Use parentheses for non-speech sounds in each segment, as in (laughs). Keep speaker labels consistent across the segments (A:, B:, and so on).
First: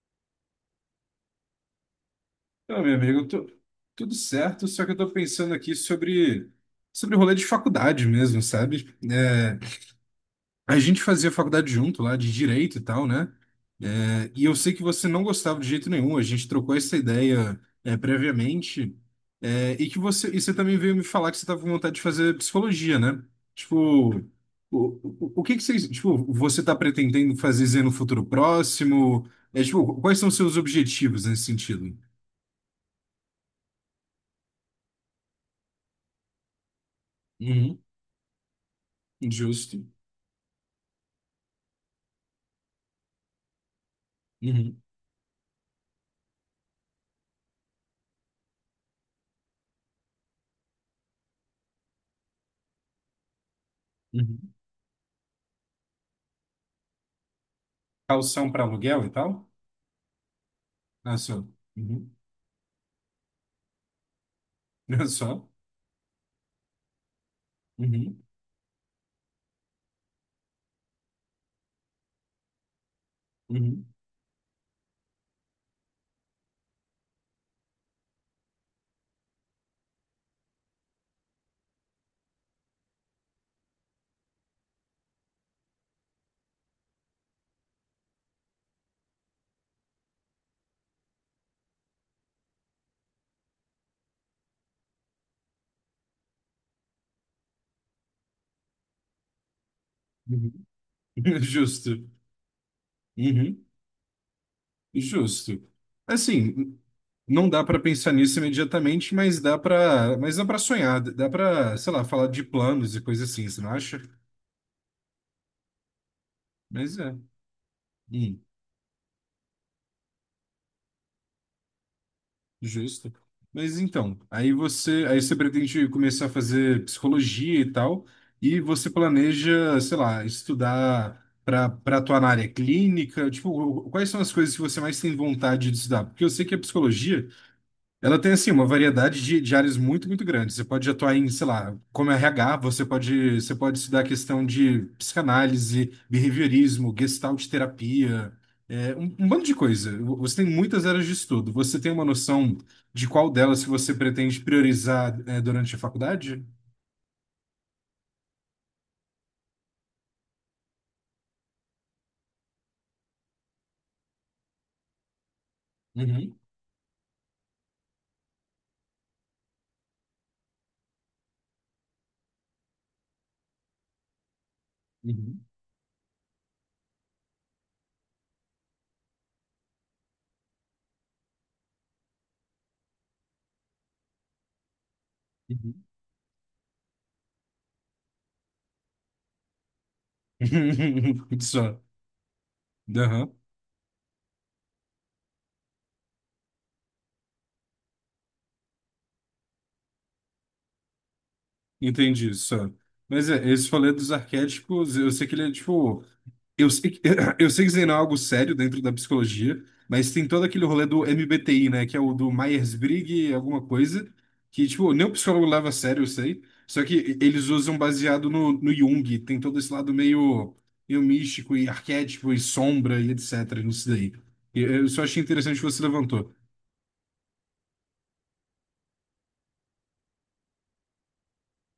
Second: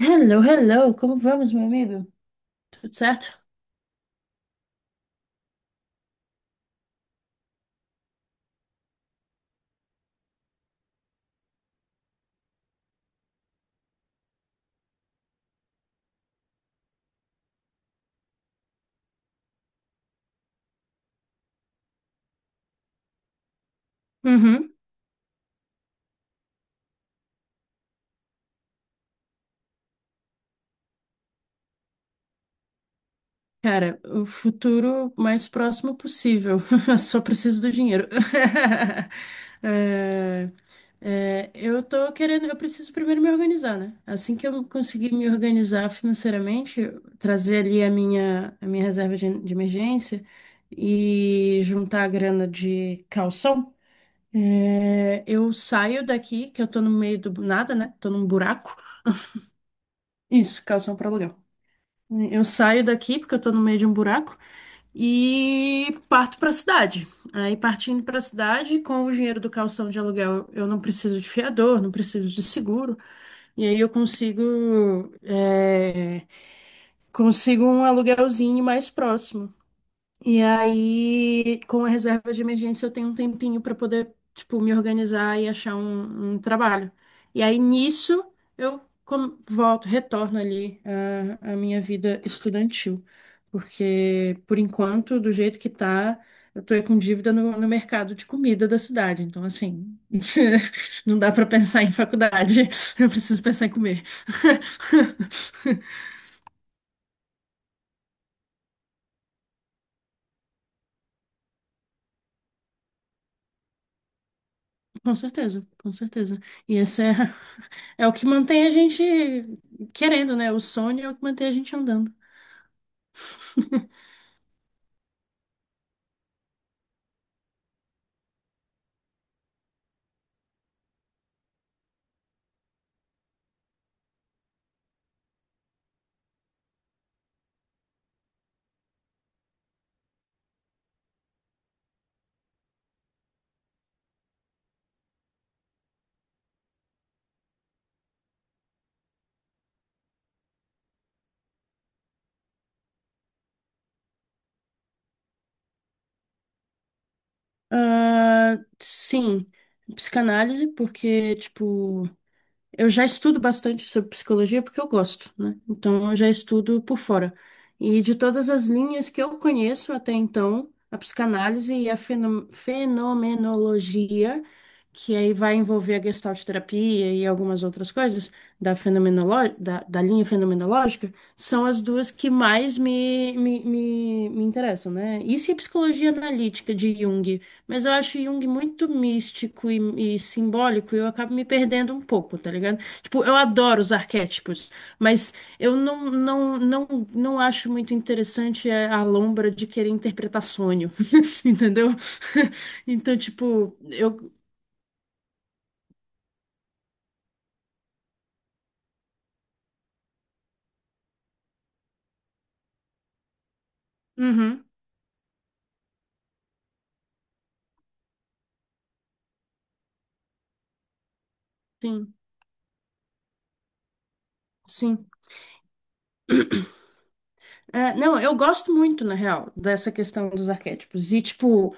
A: Hello, hello, como vamos, meu amigo?
B: Então,
A: Tudo
B: meu amigo,
A: certo?
B: tudo certo, só que eu tô pensando aqui sobre o rolê de faculdade mesmo, sabe? É, a gente fazia faculdade junto lá, de direito e tal, né? É, e eu sei que você não gostava de jeito nenhum, a gente trocou essa ideia, é, previamente, é, e você também veio me falar que você tava com vontade de fazer psicologia, né? Tipo, o,
A: Uhum.
B: o, o que que você, tipo, você tá pretendendo fazer no futuro próximo? É, tipo, quais são os seus objetivos nesse sentido?
A: Cara, o futuro mais próximo possível. (laughs) Só preciso do dinheiro. (laughs)
B: Justo.
A: É, eu tô querendo, eu preciso primeiro me organizar, né? Assim que eu
B: Uhum,
A: conseguir me organizar financeiramente, trazer ali a minha reserva de emergência e juntar a grana de calção,
B: uhum.
A: eu saio daqui, que eu tô no meio do nada, né? Tô num
B: Calção para
A: buraco.
B: aluguel e tal?
A: Isso, calção para
B: Ah,
A: aluguel.
B: só. Uhum. (laughs)
A: Eu saio daqui porque eu tô no meio de um buraco
B: Ah, só.
A: e parto pra cidade. Aí partindo pra
B: Uhum,
A: cidade, com o dinheiro do calção de aluguel, eu não preciso de fiador, não preciso de seguro. E aí
B: uhum,
A: eu consigo, consigo um aluguelzinho mais próximo. E aí, com a reserva de emergência, eu tenho um tempinho para poder, tipo, me organizar e achar um trabalho. E aí, nisso, volto, retorno ali à minha vida estudantil. Porque, por enquanto, do jeito que tá, eu tô com dívida no mercado de comida da cidade. Então, assim, (laughs)
B: uhum.
A: não dá
B: (laughs)
A: para pensar em
B: Justo.
A: faculdade. Eu preciso
B: Uhum.
A: pensar em comer. (laughs)
B: Justo. Assim, não dá para pensar nisso imediatamente, mas dá para sonhar, dá para, sei lá, falar de planos e coisas assim, você não acha?
A: Com certeza, com certeza. E
B: Mas
A: essa é,
B: é.
A: (laughs) é o que
B: Hum.
A: mantém a gente querendo, né? O sonho é o que mantém a gente andando.
B: Justo. Mas
A: (laughs)
B: então, aí você pretende começar a fazer psicologia e tal, e você planeja, sei lá, estudar para atuar na área clínica, tipo, quais são as coisas que você mais tem vontade de estudar? Porque eu sei que a psicologia, ela tem, assim, uma variedade de áreas muito, muito grande. Você pode atuar em, sei lá, como RH, você pode estudar a questão de psicanálise, behaviorismo, gestalt terapia, é, um bando de coisa. Você tem muitas áreas de estudo. Você tem uma noção de qual delas que você pretende priorizar, é, durante a faculdade?
A: Ah, sim, psicanálise, porque, tipo. Eu já estudo bastante sobre psicologia porque eu gosto, né? Então eu já
B: Uhum,
A: estudo por fora. E de todas as linhas que eu conheço até então, a psicanálise e a fenomenologia, que aí
B: uhum,
A: vai envolver a gestalt terapia e algumas outras coisas da, da linha fenomenológica, são as duas que mais me interessam, né? Isso e a
B: uhum.
A: psicologia analítica de Jung. Mas eu acho Jung muito místico e simbólico e eu acabo
B: (laughs)
A: me
B: Só.
A: perdendo um pouco, tá ligado? Tipo,
B: Aham.
A: eu adoro os arquétipos, mas eu não, não acho muito interessante é, a lombra de querer interpretar sonho, (laughs) entendeu?
B: Entendi, só.
A: (laughs) Então,
B: Mas é, esse
A: tipo,
B: falei dos
A: eu...
B: arquétipos, eu sei que ele é, tipo, eu sei que, (clears throat) eu sei que isso aí não é algo sério dentro da psicologia, mas tem todo aquele rolê do MBTI, né? Que é o do Myers-Briggs, alguma coisa,
A: Uhum,
B: que, tipo, nem o psicólogo leva a sério, eu sei. Só que eles usam baseado no Jung, tem todo esse lado meio, meio místico e
A: sim,
B: arquétipo e sombra e etc. nisso daí. E eu só
A: sim.
B: achei interessante que você levantou.
A: É, não, eu gosto muito, na real, dessa questão dos arquétipos. E, tipo,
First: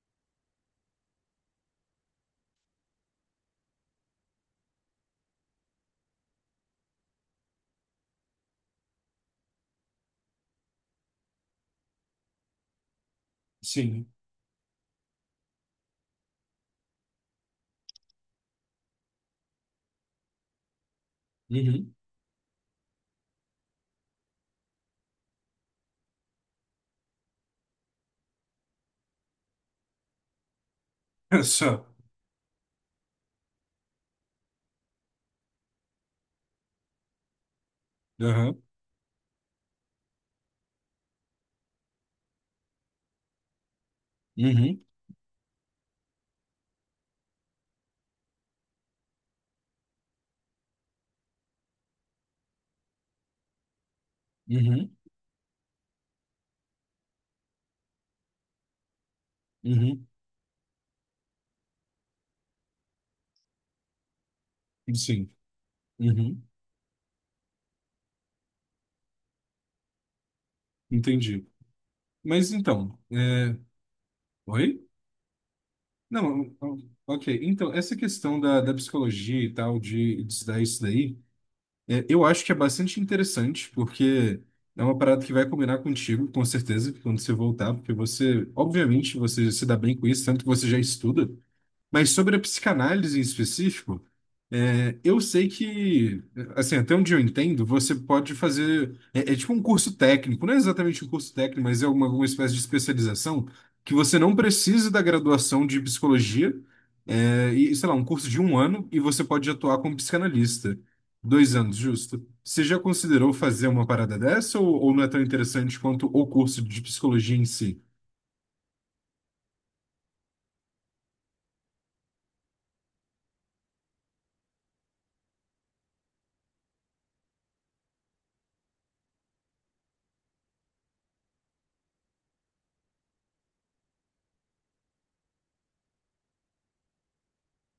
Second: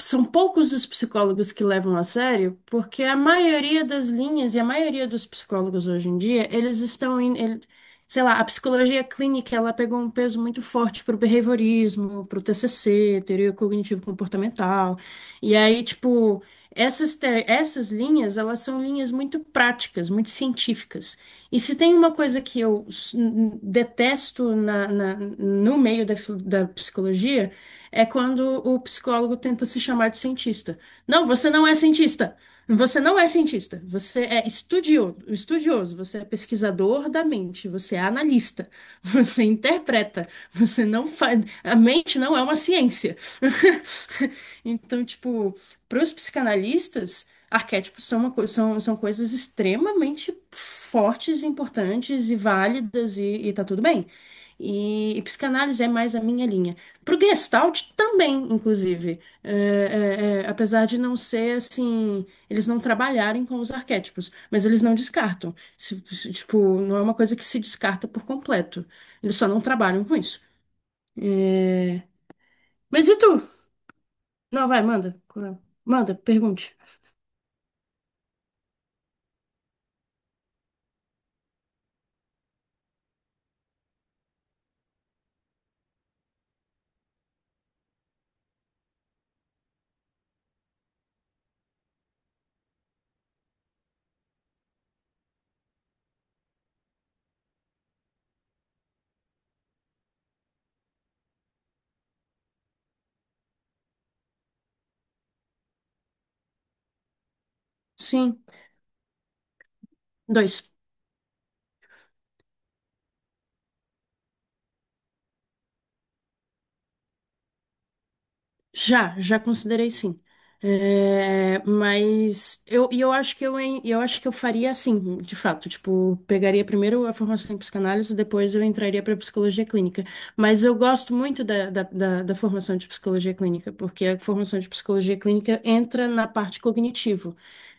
A: são poucos os psicólogos que levam a sério, porque a maioria das linhas e a maioria dos psicólogos hoje em dia, eles estão indo sei lá, a psicologia clínica, ela pegou um peso muito forte pro behaviorismo, pro TCC, teoria
B: Sim.
A: cognitivo-comportamental. E aí, tipo, essas linhas, elas são linhas muito práticas, muito científicas. E se
B: Uhum.
A: tem uma coisa que eu detesto no meio da, da psicologia, é quando o psicólogo tenta se chamar de cientista. Não,
B: (laughs)
A: você não é
B: Só.
A: cientista. Você não é cientista, você é estudioso, você é pesquisador da mente, você é
B: Aham.
A: analista, você (laughs) interpreta, você não faz. A mente não é uma ciência. (laughs)
B: Uhum.
A: Então, tipo, para os psicanalistas, arquétipos são, são, são coisas extremamente fortes, importantes e válidas, e tá tudo bem.
B: Uhum.
A: E psicanálise é mais a minha linha. Pro Gestalt também, inclusive.
B: Uhum.
A: É, apesar de não ser assim, eles não trabalharem com os arquétipos, mas eles não
B: Sim.
A: descartam.
B: Uhum.
A: Tipo, não é uma coisa que se descarta por completo. Eles só não trabalham com isso.
B: Entendi. Mas então.
A: Mas e tu?
B: É...
A: Não, vai,
B: Oi?
A: manda. Coral. Manda,
B: Não, então,
A: pergunte.
B: ok. Então, essa questão da psicologia e tal, de estudar isso daí, é, eu acho que é bastante interessante, porque é uma parada que vai combinar contigo, com certeza, quando você voltar, porque você, obviamente, você se dá bem com isso, tanto que você já estuda. Mas sobre a psicanálise em específico, é, eu sei que, assim, até onde eu entendo, você pode fazer. É, é tipo um curso técnico, não é exatamente um curso técnico, mas é uma espécie de especialização que você não precisa da graduação de psicologia, é, e, sei lá, um curso de
A: Sim,
B: um ano, e você pode atuar como
A: dois.
B: psicanalista. Dois anos, justo. Você já considerou fazer uma parada dessa ou não é tão interessante quanto o curso de psicologia em si?
A: Já, já considerei sim. É, mas eu, e eu acho que eu acho que eu faria assim, de fato, tipo, pegaria primeiro a formação em psicanálise, depois eu entraria para psicologia clínica. Mas eu gosto muito da formação de psicologia clínica, porque a formação de psicologia clínica entra na parte cognitivo,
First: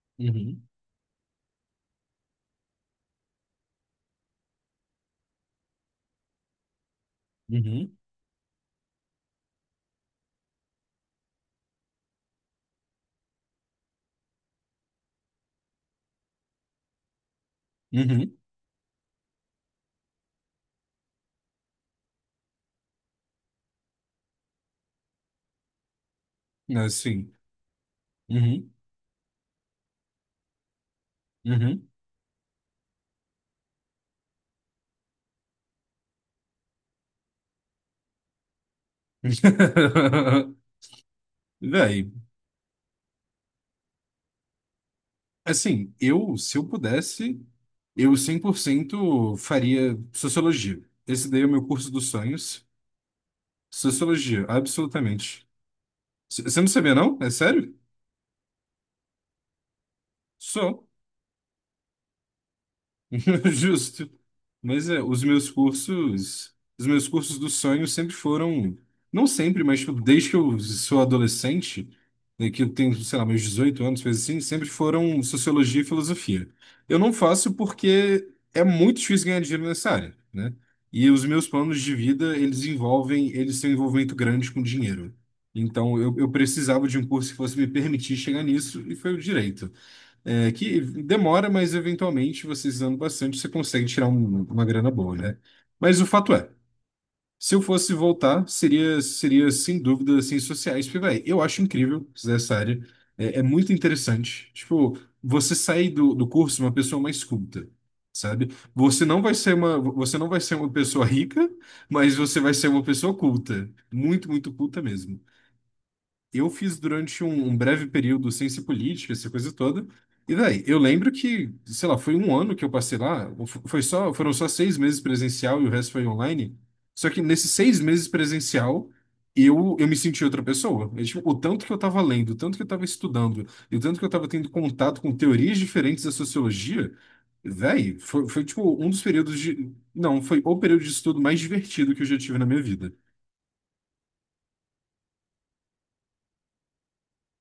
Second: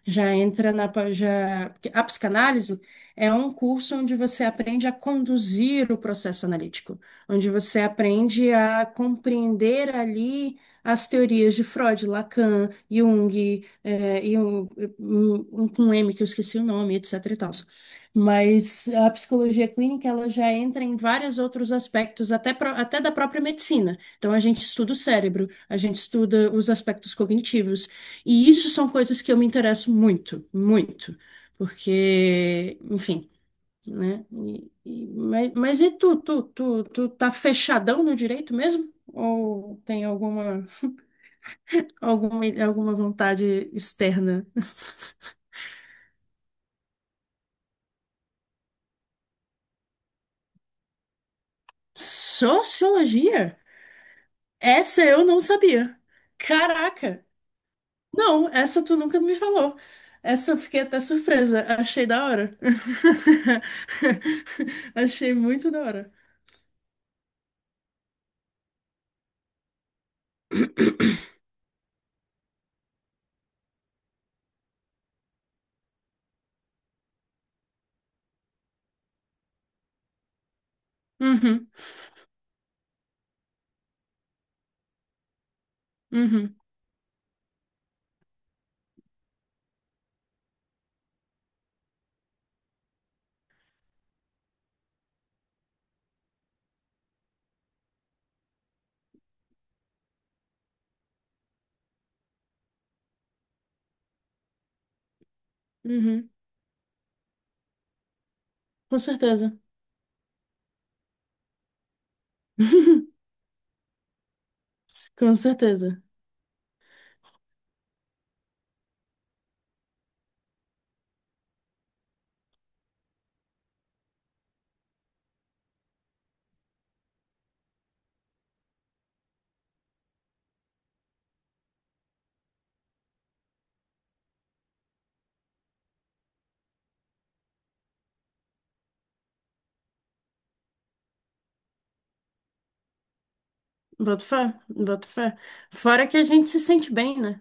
A: já
B: Uhum,
A: entra na já, porque a psicanálise é um curso onde você aprende a conduzir o processo analítico, onde você
B: uhum,
A: aprende a compreender ali as teorias de Freud, Lacan, Jung, e um, um com M que eu esqueci o nome, etc e tals.
B: uhum.
A: Mas a psicologia clínica, ela já entra em vários outros aspectos, até, até da própria medicina. Então, a gente estuda o cérebro, a gente estuda os aspectos
B: Assim.
A: cognitivos. E isso
B: Uhum,
A: são coisas que eu me interesso muito, muito.
B: uhum.
A: Porque, enfim, né? Mas e tu, tu tá fechadão no direito mesmo? Ou tem
B: (laughs)
A: alguma...
B: Véi,
A: Alguma, alguma vontade externa.
B: assim, eu, se eu pudesse, eu 100% faria sociologia. Esse daí é o meu curso dos sonhos.
A: Sociologia?
B: Sociologia,
A: Essa eu não
B: absolutamente.
A: sabia.
B: C- Você não sabia, não?
A: Caraca!
B: É sério?
A: Não, essa tu nunca me falou. Essa eu fiquei
B: Só.
A: até surpresa. Achei da hora.
B: (laughs) Justo. Mas
A: (laughs)
B: é, os
A: Achei
B: meus
A: muito da hora.
B: cursos, os meus cursos do sonho sempre foram, não sempre, mas tipo, desde que eu sou adolescente, né, que eu tenho, sei lá, meus 18 anos, coisa assim, sempre foram sociologia e filosofia. Eu não faço porque é muito difícil ganhar dinheiro nessa área, né? E os meus
A: Uhum,
B: planos de vida, eles envolvem, eles têm um envolvimento grande com dinheiro. Então, eu
A: uhum,
B: precisava de um curso que fosse me permitir chegar nisso, e foi o direito. É, que demora, mas eventualmente, você usando bastante, você consegue tirar uma grana boa, né? Mas o fato é, se eu fosse voltar, seria sem dúvida ciências sociais, porque, véi, eu acho incrível essa área, é, é muito interessante. Tipo, você sair do, do
A: uhum.
B: curso uma pessoa mais culta, sabe?
A: Com certeza.
B: Você não vai ser uma pessoa rica, mas você vai ser uma pessoa
A: (laughs)
B: culta, muito, muito culta mesmo
A: Com certeza.
B: eu fiz durante um, um breve período ciência política, essa coisa toda. E daí, eu lembro que, sei lá, foi um ano que eu passei lá, ou foram só 6 meses presencial e o resto foi online. Só que nesses 6 meses presencial, eu me senti outra pessoa. É, tipo, o tanto que eu estava lendo, o tanto que eu estava estudando, e o tanto que eu estava tendo contato com teorias diferentes da sociologia, véi, foi, foi tipo um dos períodos de. Não, foi o período de estudo mais divertido que eu já tive na minha vida.
A: Boto fé, boto fé. Fora que a gente se sente bem, né?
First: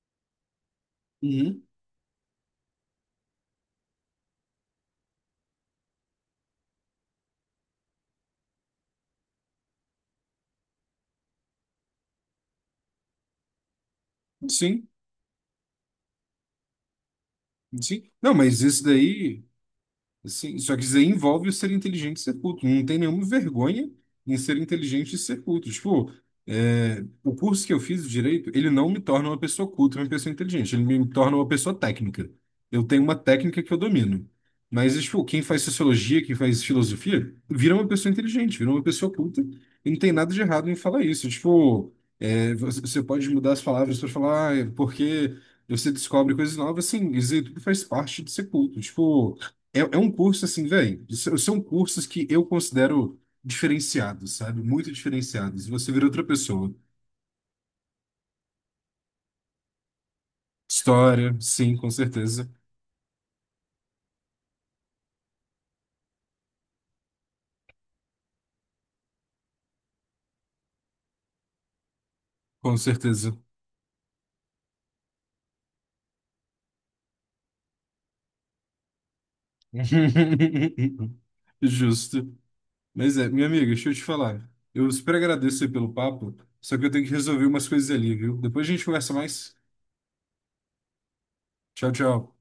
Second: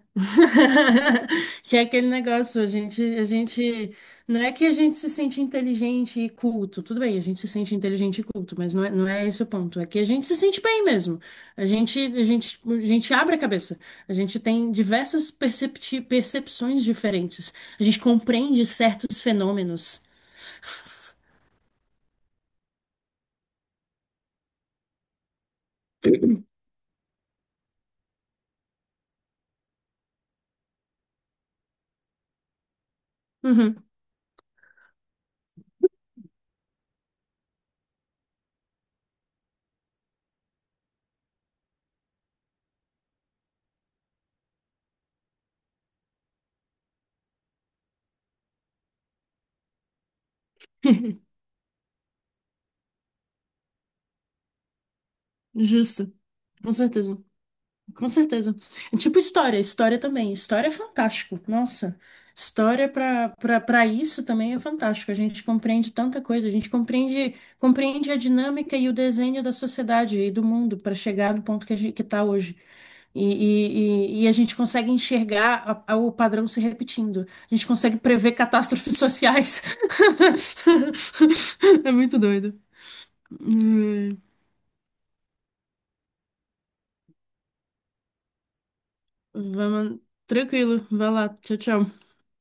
B: Uhum.
A: (laughs) Que é aquele negócio, a gente, não é que a gente se sente inteligente e culto, tudo bem, a gente se sente inteligente e culto, mas não é, não é esse o ponto, é que a gente se sente bem mesmo. A gente abre a cabeça, a gente tem
B: Sim,
A: diversas percepções diferentes, a gente
B: sim. Não, mas
A: compreende
B: isso
A: certos
B: daí.
A: fenômenos.
B: Sim, só que isso aí envolve o ser inteligente e ser culto. Não tem nenhuma vergonha em ser inteligente e ser culto. Tipo, é, o curso que eu fiz de direito, ele não me torna uma pessoa culta, uma pessoa inteligente. Ele me torna uma pessoa técnica. Eu tenho uma técnica que eu
A: Uhum.
B: domino. Mas, tipo, quem faz sociologia, quem faz filosofia, vira uma pessoa inteligente, vira uma pessoa culta. E não tem nada de errado em falar isso. Tipo, é, você pode mudar as palavras para falar, ah, é porque você descobre coisas novas. Assim isso aí tudo faz parte de ser culto. Tipo, é, é um curso assim, velho. São
A: (laughs)
B: são cursos que eu considero diferenciados, sabe? Muito diferenciados. Você vira
A: Justo,
B: outra
A: com
B: pessoa.
A: certeza. Com certeza. É tipo história, história também. História é
B: História,
A: fantástico.
B: sim, com
A: Nossa,
B: certeza.
A: história para isso também é fantástico. A gente compreende tanta coisa, a gente compreende a dinâmica e o desenho da sociedade e do mundo para chegar no ponto que a gente que está hoje.
B: Com
A: E,
B: certeza.
A: e a gente consegue enxergar o padrão se repetindo. A gente consegue prever catástrofes sociais.
B: (laughs)
A: (laughs) É muito
B: Justo.
A: doido.
B: Mas é, minha amiga, deixa eu te
A: Hum,
B: falar. Eu super agradeço aí pelo papo, só que eu tenho que resolver umas coisas ali, viu? Depois a gente conversa mais.
A: Vamos, tranquilo, vai lá. Tchau,
B: Tchau,
A: tchau.
B: tchau.